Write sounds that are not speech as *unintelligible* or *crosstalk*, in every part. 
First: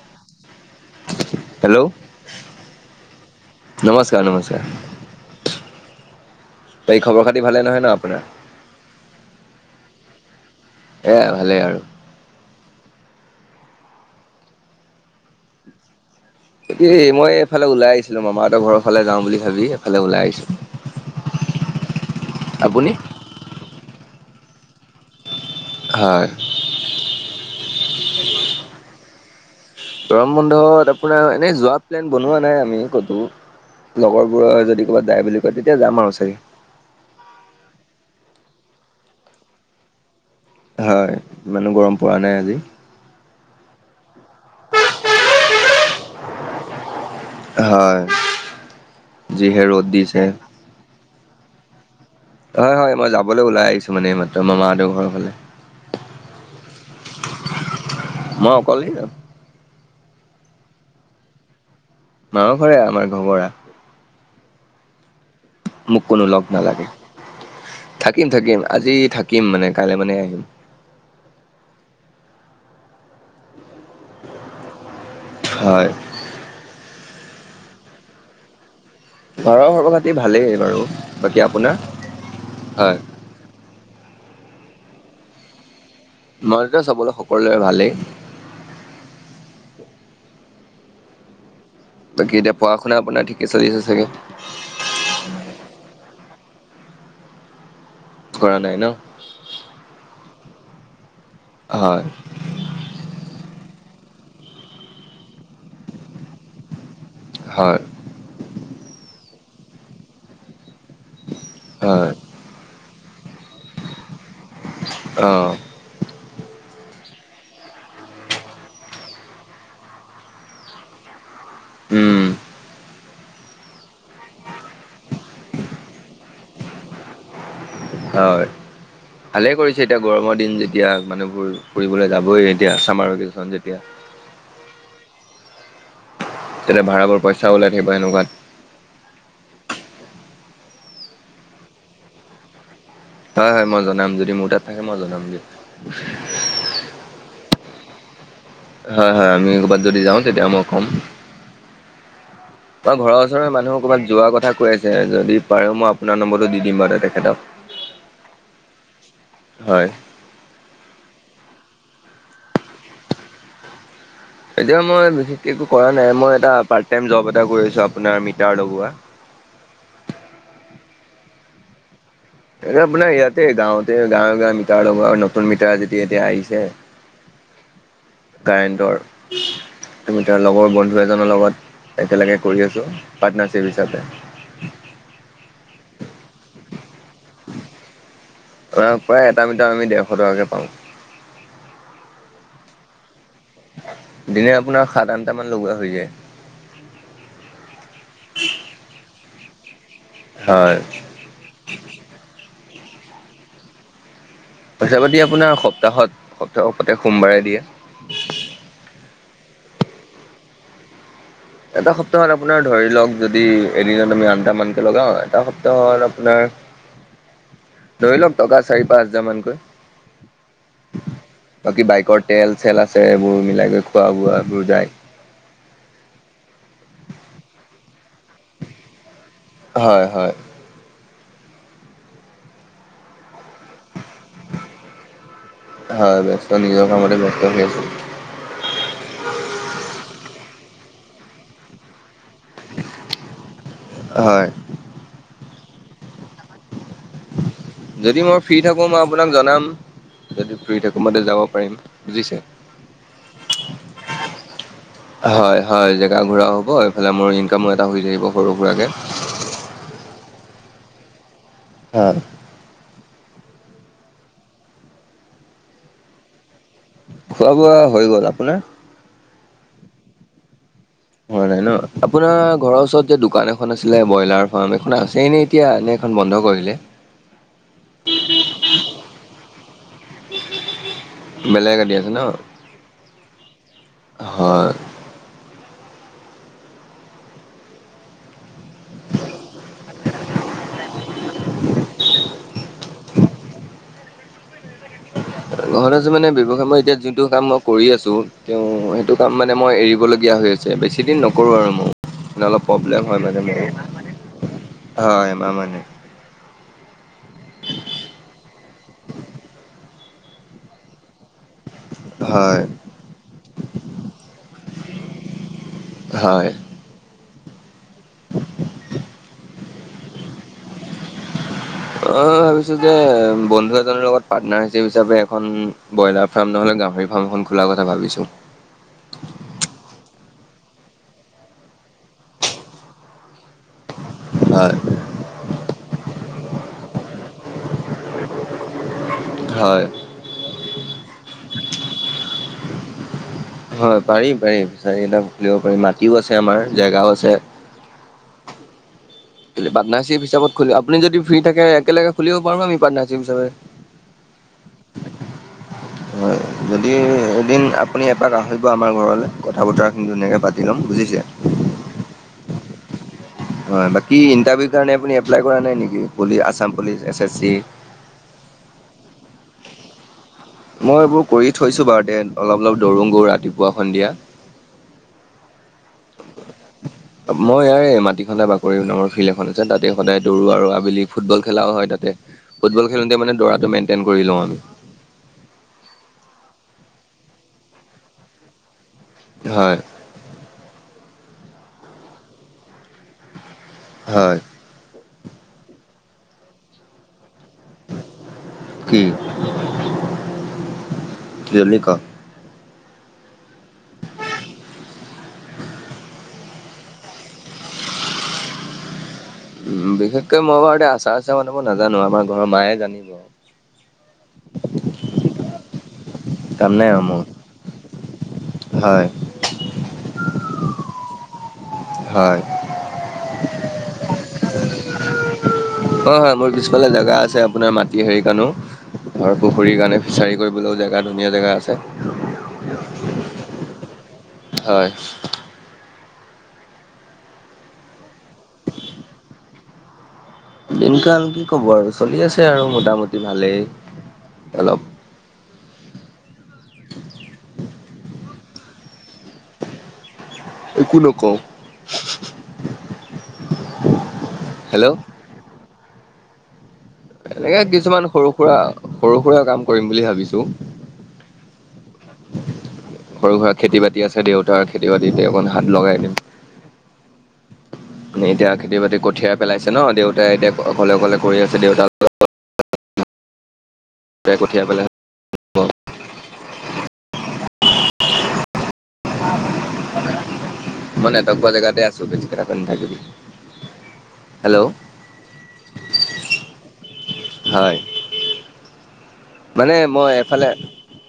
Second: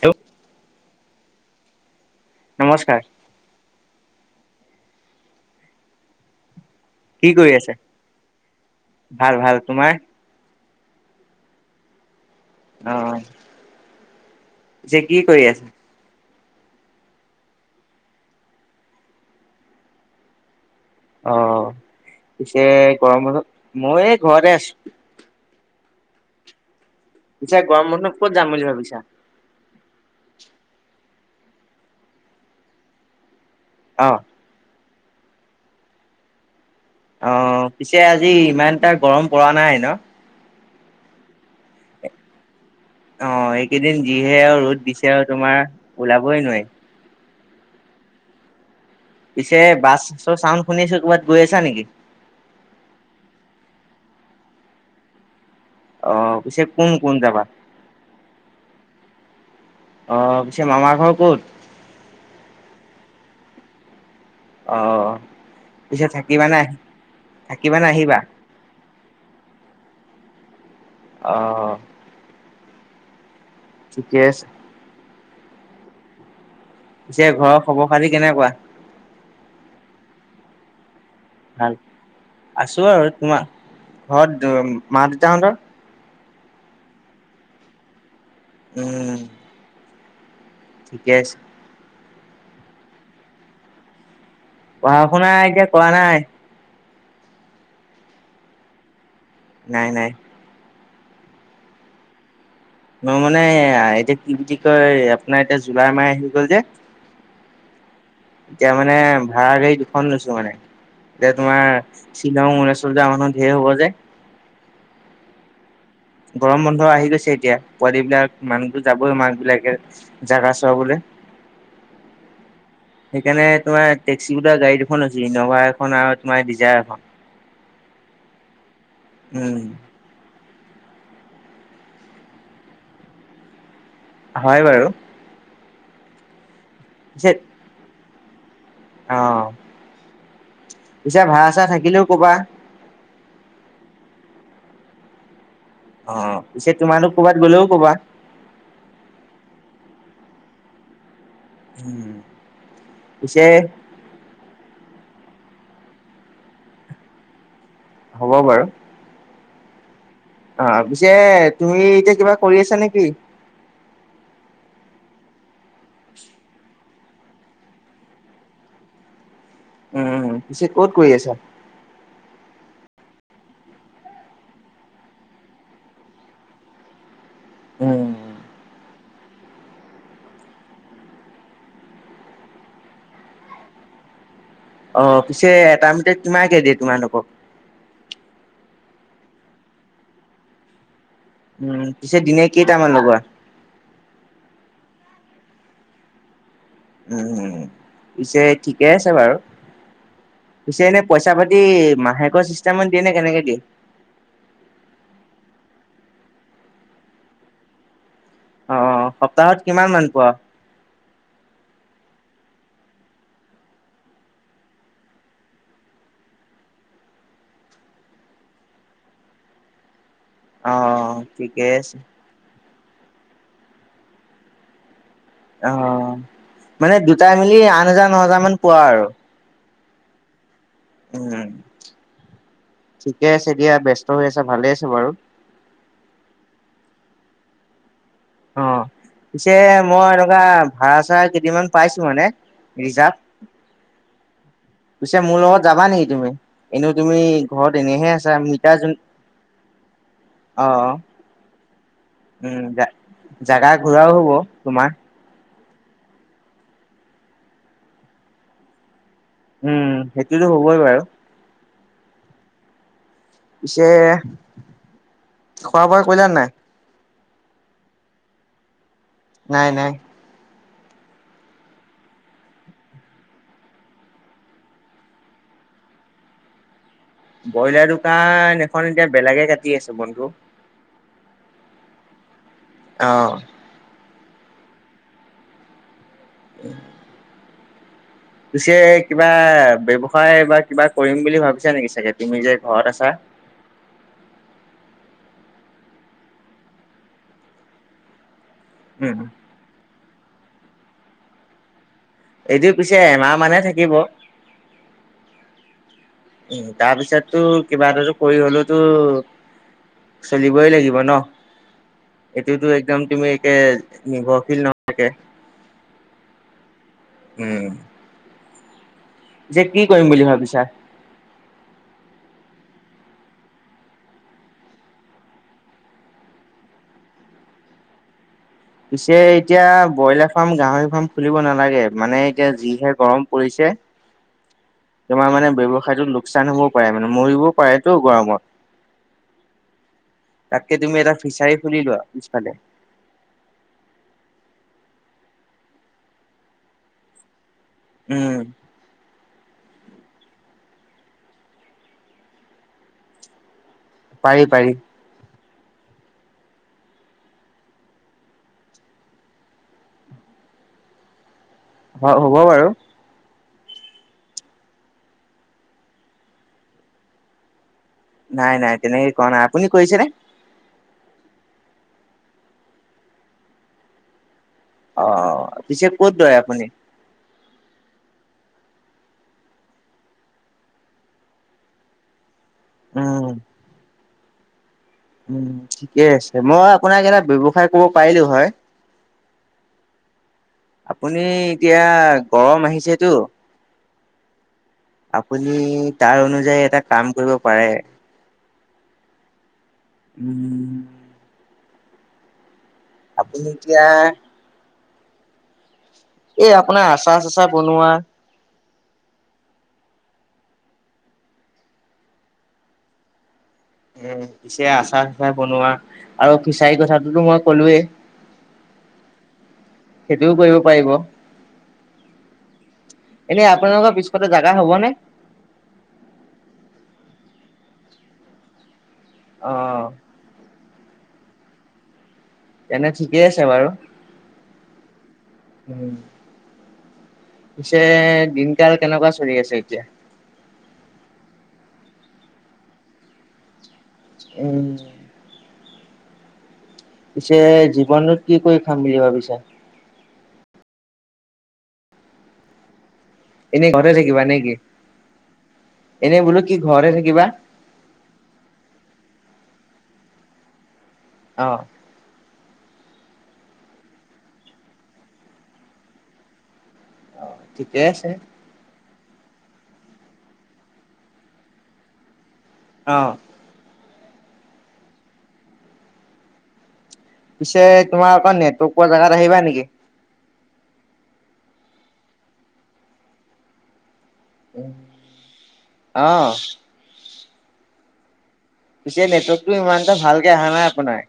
টো। হেল্ল'। নমস্কাৰ। নমস্কাৰ নমস্কাৰ। বাকী খবৰ কি খাতি কৰি ভালে আছে। নহয় ন আপোনাৰ ভাল ভাল তোমাৰ? এইয়া ভালেই আৰু। আহ যে কি কৰিআছে। এ মই এইফালে ওলাই আহিছিলো, মামাহঁতৰ ঘৰৰ ফালে যাওঁ বুলি ভাবি এইফালে ওলাই আহিছো। অ পিছে আপুনি গৰমত, মই এই ঘৰতে আছো। হয়। পিছে গৰম বন্দত ক'ত যাম বুলি ভাবিছা? গৰম বন্ধত আপোনাৰ এনেই যোৱা প্লেন বনোৱা নাই আমি ক'তো। অ লগৰবোৰৰে যদি ক'বাত যায় বুলি কয়, তেতিয়া যাম আৰু চাগে। অ পিছে আজি ইমানটা গৰম পৰা নাই ন। হয় ইমানো গৰম পোৱা নাই আজি। অ এইকেইদিন যিহে আৰু ৰ'দ দিছে আৰু তোমাৰ ওলাবই নোৱাৰি। হয়। পিছে যিহে ৰ'দ বাছ দিছে চ চাউণ্ড শুনিছো ক'বাত গৈ আছা নেকি। হয় হয় মই যাবলৈ ওলাই আহিছো মানে এই মাত্ৰ মামা হতৰ ঘৰৰ ফালে। অ পিছে কোন কোন যাবা? *inaudible* অ পিছে মামাৰ ঘৰ ক'ত মা ঘৰে আমাৰ ঘবৰা অ অ মোক কোনো লগ নালাগে থাকিবানে আহিবা থাকিম থাকিম আজি থাকিম মানে কাইলৈ মানে আহিম অ ঠিকেই আছে হয় এতিয়া ঘৰৰ খবৰ খালী কেনেকুৱা ঘৰৰ সৰ্ব খাতি ভালেই বাৰু বাকী ভাল আপোনাৰ আছো হয় আৰু তোমাৰ ঘৰত মা দেউতাহঁতৰ মইদ চাবলৈ সকলোৰে ভালেই উম ঠিকে আছে বাকী এতিয়া পঢ়া শুনা আপোনাৰ ঠিকে চলি আছে চাগে পঢ়া শুনা এতিয়া কোৱা নাই কৰা নাই ন নাই নাই হয় মই মানে এতিয়া কি বুলি কয় আপোনাৰ এতিয়া জুলাই মাহ আহি গল যে হয় এতিয়া মানে ভাড়া গাড়ী দুখন লৈছো মানে এতিয়া তোমাৰ হয় শ্বিলং ওলাইছ মানুহ ধেৰ হ'ব যে অঁ গৰম বন্ধ আহি গৈছে এতিয়া পোৱালিব বিলাক মানুহবোৰ যাবই মাক বিলাকে জোগা চৰাবলৈ উম সেইকাৰণে তোমাৰ টেক্সি বো গাড়ী দুখন হৈছে ইনভা এখন আৰু তোমাৰ ডিজাৰ এখন হয় ভালে উম কৰিছে এতিয়া গৰমৰ দিন যে এতিয়া মানুহবোৰ ফুৰিবলৈ যাবই এতিয়া চামাৰ ভেকেশচন যেতিয়া হয় বাৰু তেয়া পিছে ভড়াবোৰইা ওাই থাকিব এনেুৱাত অ পিছে ভাড়া চা থাকিলেও কবা হয় হয় মই জনাম যদি মোৰ তাত থাকে মই জনাম দিয় অ পিছে তোমাৰো কৰবাত গলেও ক'বা হয় হয় আমি কৰ'বাত যদি যাওঁ তেতিয়া মই কম আমাৰ ঘৰৰ পিছে ওচৰৰে মানুহ ক'ৰবাত যোৱা কথা কৈ আছে যদি বাৰ মই আপোনাৰ নম্বৰো দি দিম বাৰু তেখেত হ'ব বাৰু হয় অ পিছে তুমি এতিয়া কিবা কৰি আছা নেকি এতিয়া মই বিশেষকৈ একো কৰা নাই মই এটা প তাইম জাব এটা কৰিছো আপোনাৰ মিটাৰ লগোৱা উম পিছে ক'ত কৰি আছা আপোনাৰ ইয়াতে গাঁৱতে গাঁৱে গাঁৱ মিটাৰ লগত নতুন মিটাৰ যেতিয়া এতিয়া আহিছে উম কাৰেণ্টৰ তমি ত লগৰ বন্ধু এজনৰ লগত একেলগে কৰি আছোঁ পাৰ্টনাৰশ্বিপ হিচাপে অ পিছে তামতে তোমাই কেই দিয়ে তোমালোকক অ উম দিনে আপোনাৰ সাত আনটামান লগোৱা হৈ যায় উম উম পিছে ঠিকে আছে বাৰু হয়। পিছে এনে পইচা পাতি মাহেকৰ চিষ্টামত দিয়ে নে কেনেকে দিয়ে পইছা পাতি আপোনাৰ সপ্তাহত সপ্তাহ প্ৰতেক সোমবাৰে দিয়া অ সপ্তাহত কিমান মান পোৱা এটা সপ্তাহত আপোনাৰ ধৰি লওক যদি এদিনত আমি আনটামানকে লগাও এটা সপ্তাহত আপোনাৰ ধৰি লওক টকা চাৰি পাঁচ হাজাৰ মানকৈ অ ঠিকেই বাকী আছে বাইকৰ তেল চেল আছে এইবোৰ মিলাই কৰি খোৱা বোৱা এইবোৰ যায় অ মানে দুটাই মিলি আঠ হাজাৰ ন হাজাৰ মান পোৱা আৰু হয় হয় উম ঠিকে আছে দিযয়া ব্যস্ত হৈ আছা ভালে আছো বাৰু হয় ব্যস্ত নিজৰ *unintelligible* অ পিছে মই এনেকুৱা ভাড়া চাৰা কেইদিনমান পাইছো মানে ৰিজাৰ্ভ হয় পিছে মোৰ লগত যাবা নেকি তুমি এনেও তুমি ঘৰত এনেহে যদি মই আছা ফ্ৰী মিতা থাকো জ মই আপোনাক জনাম যদি ফ্ৰি থাকো মাতে যাব পাৰিম বুজিছে উম জাগা ঘূৰাও হ'ব তোমাৰ হয় হয় জেগা ঘূৰা হ'ব এইফালে মোৰ ইনকামো এটা হৈ যাকিব সৰু সুৰাকৈ উম সেইটোতো হ'বই বাৰু হ পিছে খোৱা বোৱা কৰিলো নাই খোৱা বোৱা হৈ গ'ল আপোনাৰ নাই নাই হয় নাই ন আপোনাৰ ঘৰৰ ওচৰত যে দোকান এখন আছিলে ব্ৰইলাৰ ফাৰ্ম এখন আছেই নে এতিয়া এখন বন্ধ কৰিলে ব্ৰইলাৰ দোকান এখন এতিয়া বেলেগে কাটি আছে বন্ধু বেলেগ আদি আছে ন? আহ হয় উ পাছে কিবা ব্যৱসায় বা কিবা কৰিম বুলি ভাবিছা নেকি চাগে তুমি যে ঘৰত আছা ঘৰত আ মানে বৱসায় মই এতিয়া যোনটো কাম মই কৰি আছো তে সেইটো উম কাম মানে মই এৰিব ল হৈ আছে বেছি দিন নকৰোঁ আৰু মই অলপ এইটো পিছে প্ৰব্লেম হয় এমাহ মানে মানহে থাকিব। এ মানে উম তাৰপিছততো কিবা এটাতো কৰি হলেওতো চলিবই লাগিব ন হয়, এইটোতো একদম তুমি একে নিৰ্ভৰশীল নহয়াকে হয় উম পিছে কি কৰিম বুলি ভাবিছা? অ ভাবিছো যে বন্ধু এজনৰ লগত পাৰ্টনাৰ হিচ হিচাপে এখন ব্ৰইলাৰ ফাৰ্ম নহলে গাহৰি ফাৰ্মখন খোলাৰ কথা ভাবিছো পিছে এতিয়া ব্ৰইলাৰ ফাৰ্ম গাহৰি ফাৰ্ম খুলিব নালাগে মানে এতিয়া যিহে গৰম পৰিছে হয় তোমাৰ মানে ব্যৱসায়টো লোকচান হ'বও পাৰে মানে মৰিবও পাৰেতো গৰমত হয়। তাককে তুমি এটা ফিচাৰী খুলি লোৱা পিছফালে হয় পাৰিম পাৰিম চাৰি পাৰিম মাটিও আছে আমাৰ জেগাও আছে উম। কেলে পাৰ্টনাৰশ্বিপ হিচত খুলোঁ আপুনি যদি ফ্ৰী থাকে একেলগে খুলিব পাৰো আমি পাৰ্টনাৰশ্বিপ হিচাপে। পাৰি পাৰি। হয় যদি এদিন আপুনি এপাক আহিব আমাৰ ঘৰলৈ কথা বতৰসিনি ধুনীয়াকে পাতি ল'ম বুজ বুজিছে? অ' হ'ব বাৰু। হয় বাকি ইটাৰভিউ কাৰনে আপুনি এপ্লাই কৰা নাই নেকি? পুলি Assam police S S C. নাই নাই তেনেকে কৰা নাই, আপুনি কৈছে নে? মই এইবোৰ কৰি থৈছো বাৰু তে অলপ অলপ দৰো গো ৰাতিপুৱা সন্ধিয়া। অ' পিছে ক'ত দৰে আপুনি? মই ইয়াৰে মাটি সন্দা বাকৰি নামৰ ফিল্ড এখন আছে তাতে সদায় দৰু আৰু আবেলি ফুটবল খেলাও হয় তাতে। ফুটবল খেলোঁতে উম। মানে দৰাটো মেইনটেইন কৰি লওঁ আমি। উম ঠিকে আছে, মই আপোনাক এটা ব্যৱসায় ক'ব পাৰিলোঁ হয়। হয়। আপুনি এতিয়া গৰম আহিছেতো হয়। আপুনি তাৰ অনুযায়ী এটা কাম কৰিব পাৰে। কি? উম জল্দি কওঁক। আপুনি এতিয়া এই আপোনাৰ আচা চাচা বনোৱা। উ বিশেষকৈ মই বাৰু এ আচাৰ আচাৰ বনাব নাজানো আমাৰ ঘৰৰ মায়ে জানিব। উ পিছে আচাৰ চাচাৰ বনোৱা আৰু কাম ফিচাৰী নাই আৰু মোৰ কথাটোতো মই কলোৱেই। হয়। সেইটোও কৰিব পাৰিব। হয়, এনে আপোনালোকৰ পিছফতে জোগা হ'বনে? হয় হয় মোৰ পিছফালে জেগা আছে আছে আপোনাৰ মাটি হেৰিৰ কাৰণেও ধৰ অ পুখুৰীৰ কাৰণে ফিচাৰী কৰিবলৈও জেগা ধুনীয়া জেগা আছে। তেনে ঠিকেই আছে বাৰু। হয়। উম পিছে দিনকাল কেনেকুৱা চলি আছে এতিয়া? দিনকাল কি ক'ব আৰু চলি আছে আৰু মোটামুটি ভালেই। উম। অলপ পিছে জীৱনত কি কৰি খাম বুলি ভাবিছা? একো নকওঁ। এনে ঘৰতে থাকিবা নে কি? হেল্ল' এনেই বোলো কি ঘৰতে থাকিবা? এনেকে কিছুমান সৰু সুৰা সৰু সুৰা কাম কৰিম বুলি ভাবিছোঁ। অ'। সৰু সুৰা খেতি বাতি আছে দেউতাৰ খেতি বাতিতে অকণ হাত লগাই দিম। অ', ঠিকে আছে। মানে এতিয়া খেতি বাতি কঠিয়াই পেলাইছে ন' দেউতাই এতিয়া অকলে অকলে কৰি আছে দেউতাক অ'। কঠিয়াই পেলাই *unintelligible* পিছে তোমাৰ অকণ নেটৱৰ্ক পোৱা জেগাত আহিবা নেকি? ম নেটৱৰ্ক পোৱা জেগাতে আছোঁ বেছি কথা কৈ নাথাকিবি। হেল্ল' উ, অ'। হয়। পিছে নেটৱৰ্কটো মানে ইমানটা মই ভালকে আহা এফালে নাই আপোনাৰ।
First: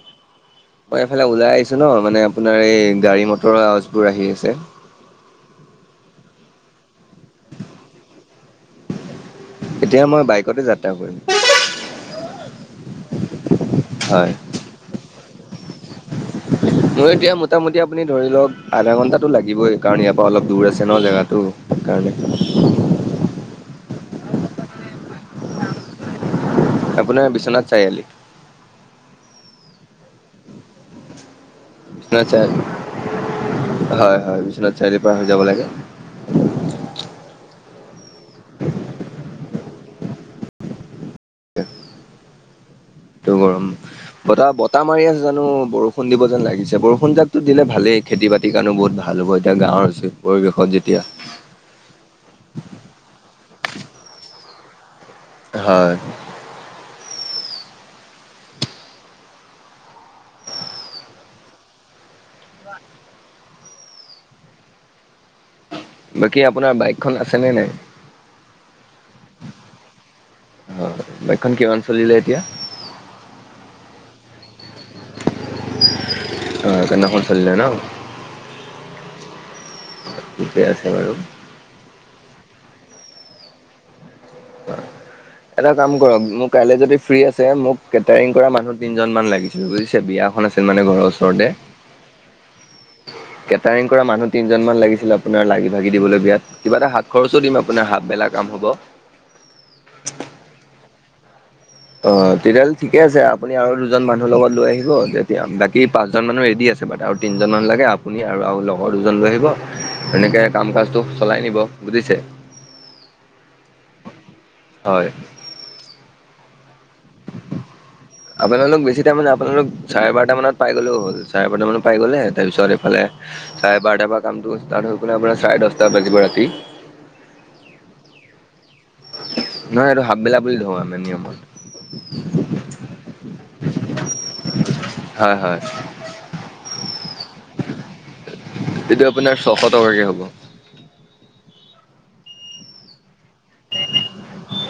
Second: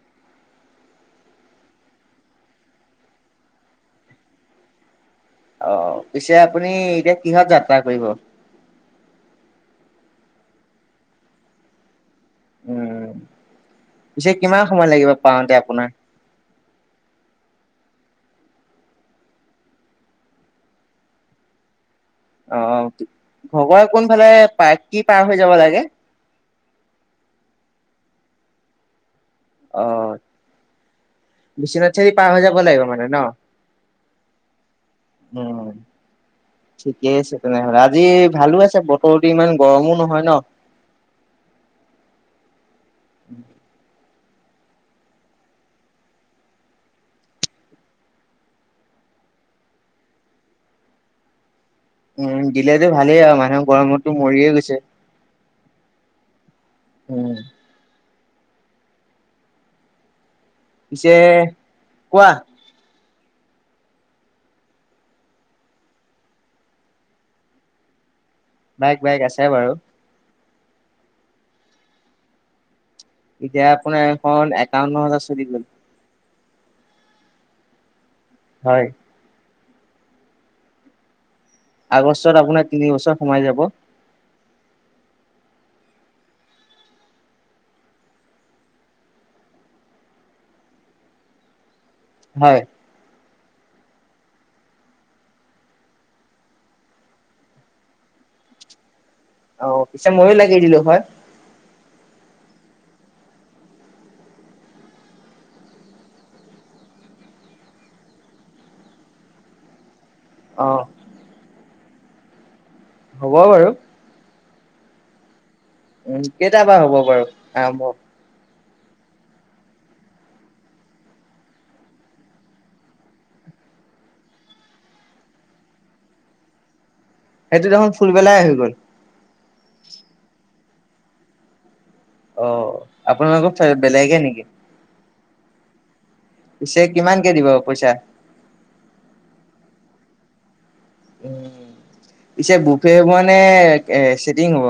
মই এইফালে ওলাই আহিছো ন মানে আপোনাৰ এই গাড়ী মটৰ অৱজবোৰ আহি আছে। অ', পিছে আপুনি এতিয়া কিহত যাত্ৰা কৰিব? এতিয়া মই বাইকতে যাত্ৰা কৰিম। উম, পিছে হয় কিমান সময় লাগিব পাওঁতে আপোনাৰ? মোৰ এতিয়া মোটামুটি আপুনি ধৰি লওণক আধা ঘন্টাটো লাগিবই। কাৰণ ইয়াৰ পৰা অলপ দূৰ আছে ন জেগাতটো। অ', ভবাই কোনফালে পাৰ কি পাৰ হৈ যাব লাগে? আপোনাৰ বিশ্বনাথ চাৰিআলি? অ', বিশ্বনাথ চৰিআলি পাৰ হৈ যাব লাগিব মানে ন? হয় হয় বিশ্বনাথ চাৰিআলিৰ পৰা হৈ যাব উম, লাগে ঠিকে আছে তেনেহ'লে আজি ভালো আছে বতৰ ইমান গৰমো নহয় ন। টো গৰম বতাহ বতাহ মাৰি আছে জানো বৰষুণ দিব যেন লাগিছ বৰষুণ জাকতো দিলে ভালেই খেতি বাতি কাৰণো বহুত ভাল। এতিয়া গাঁৱৰ হৈছে পৰিৱেশত যেতিয়া উম, দিলেতো ভালেই আৰু মানুহে গৰমতো মৰিয়ে গৈছে। হয়। উম। পিছে কোৱা। বাকী আপোনাৰ বাইকখন আছেনে নাই? বাইক বাইক আছে বাৰু। অ', বাইকখন কিমান চলিলে এতিয়া? এতিয়া আপোনাৰ এখন একাউন্ন হাজাৰ চলি গ'ল। অ', একাউন্ন হাজাৰ চলিলে ন! হয়। ঠিকে আছে বাৰু। আগষ্টত আপোনাৰ তিনি বছৰ সোমাই যাব। অ'। এটা কাম কৰক মোৰ কাইলৈ যদি ফ্ৰী আছে মোক কেটাৰিং কৰা মানুহ তিনজন মান লাগিছিল বুজিছে। বিয়া এখন আছিল মানে ঘৰৰ ওচৰতে। হয়। কেটাৰিং কৰা মানুহ তিনজন মান লাগিছিল আপোনাৰ লাগি ভাগি দিবলৈ বিয়াত কিবা এটা হাত খৰচো দিম আপোনাৰ হাত বেলাক কাম হ'ব। অ', পিছে ময়ো লাগি দিলো হয়। অ', তেতিয়াহ'লে ঠিকে আছে আপুনি আৰু দুজন মানুহৰ লগত লৈ আহিব তেতিয়া বাকী পাঁচজন মানুহ ৰেডি আ আছে আৰু তিনজন লাগে আপুনি আৰু লগৰ দুজন লৈ আহিব। তেনেকৈ অ কাম কাজটো চলাই নিব বুজিছে। হ'ব বাৰু। হয়। উম, কেইটা পা হ'ব বাৰু আৰম্ভ? আপোনালোক বেছি টাইম মানে আপোনালোক চাৰে বাৰটা মানত পাই গ'লেও হ'ল। চাৰে বাৰট মান পাই গ'লে তাৰপিছত এইফালে চাৰে বাৰটা পা কামটো ষ্টাৰ্ট হৈ গ'লে আপোনাৰ চাৰে দহটা বাজিব ৰাতি। সেইটো দেখোন ফুলবেলাই আহি গ'ল। নহয় এইটো হাপবেলা বুলি ধৰো আমি নিয়মত। অ আপোনালোকৰ বেলেগে নেকি? হয়, হয়। পিছে কিমানকে দিব পইচা? এইটো আপোনাৰ ছশ টকাকে হ'ব। উম, পিছে বুফে হ'ব নে চিটিং হ'ব?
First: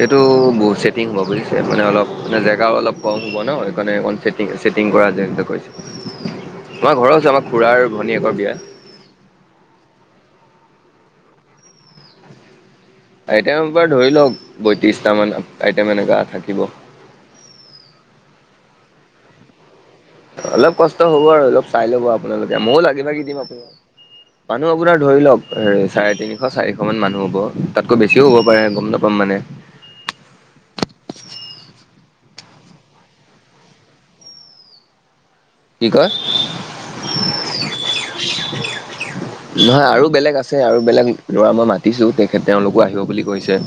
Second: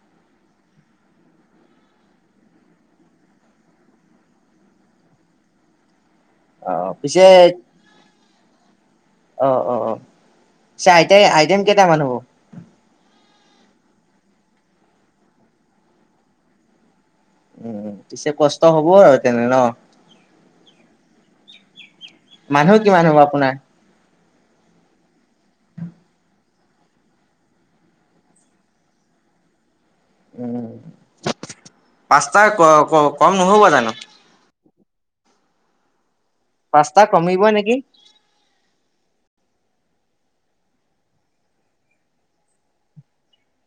এইটো বহুত ছেটিং হ'ব বুজিছে মানে অলপ মানে জেগাও অলপ কম হ'ব ন সেইকাৰণে অকণ চেটিং ছেটিং কৰা যায় হেনেকুৱা কৈছে। অ তোমাৰ ঘৰৰ পিছে আছে আমাৰ খুৰাাৰ আৰু ভনীয়েকৰ বিয়া। আইটম কেইটামান হ'ব। আইটেমৰপ ধৰি লওক বয়ত্ৰিছটামান আইটেম এনেকুৱা থাকিব। উম, পিছে কষ্ট হ'ব আৰু তেনে ন। অলপ কষ্ট হ'ব আৰু অলপ চাই ল'ব আপোনালোকে মানুহ ময়ো কিমান হ'ব লাগিবাগি দিম আপোনাৰ? আপোন। মানুহ আপোনাৰ ধৰি লওক চাৰে তিনিশ, চাৰিশ মান মানুহ হ'ব তাতকৈ বেছিও হ'ব পাৰে গম নাপাম মানে। *unintelligible* উম, পাঁচটা ক, ক, কম নহ'বা জানো? কি কয়? পাঁচতটা কমিব নেকি? নহয় আৰু বেলেগ আছে আৰু বেলেগ ল'ৰা মই মাতিছো তেখেত তেওঁলোকো আহিব বুলি কৈছে।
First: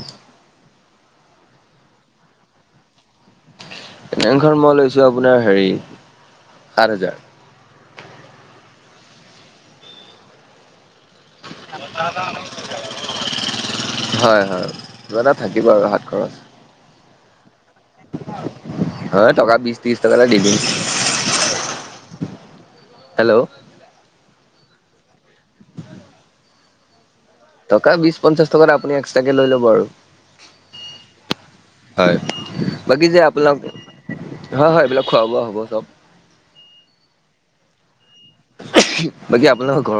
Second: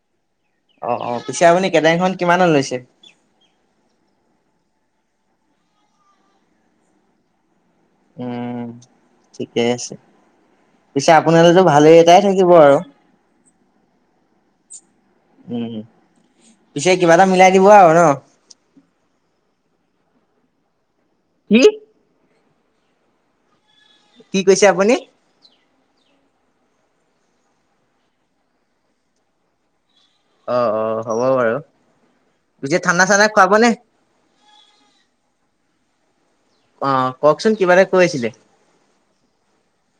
অ', অ', পিছে আপুনি কেদাইংখন কিমানত লৈছে? এনেংখন মই লৈছো আপোনাৰ হেৰি সাত হাজাৰ। উম, ঠিকে আছে পিছ আপোনালতো ভালেই এটাই থাকিব আৰু। হয়, হয়, দিবাদা থাকিব উম। আৰু হাত খৰচ। পিছে কিবা এটা মিলাই দিব আৰু ন? অ, টকা বিছ ত্ৰি টকাটা দি দিম। কি? হেল্ল'? কি কৈছে আপুনি? টকা বিশ, পঞ্চাশ টকাত আপুনি এক্সট্ৰ কে লৈ ল'ব আৰু। অ', অ', হ'ব বাৰু। হয়, পিছে ঠাণ্ডা বাকি যে চাণ্ডা আপোনাক খুৱাবনে? হয়, হয়, এইবিলাক খোৱা, বোৱা হ'ব চব। আহ, কওকচোন কিবাটা কৈ আছিলে? বাকী আপোনালোকৰ ঘৰত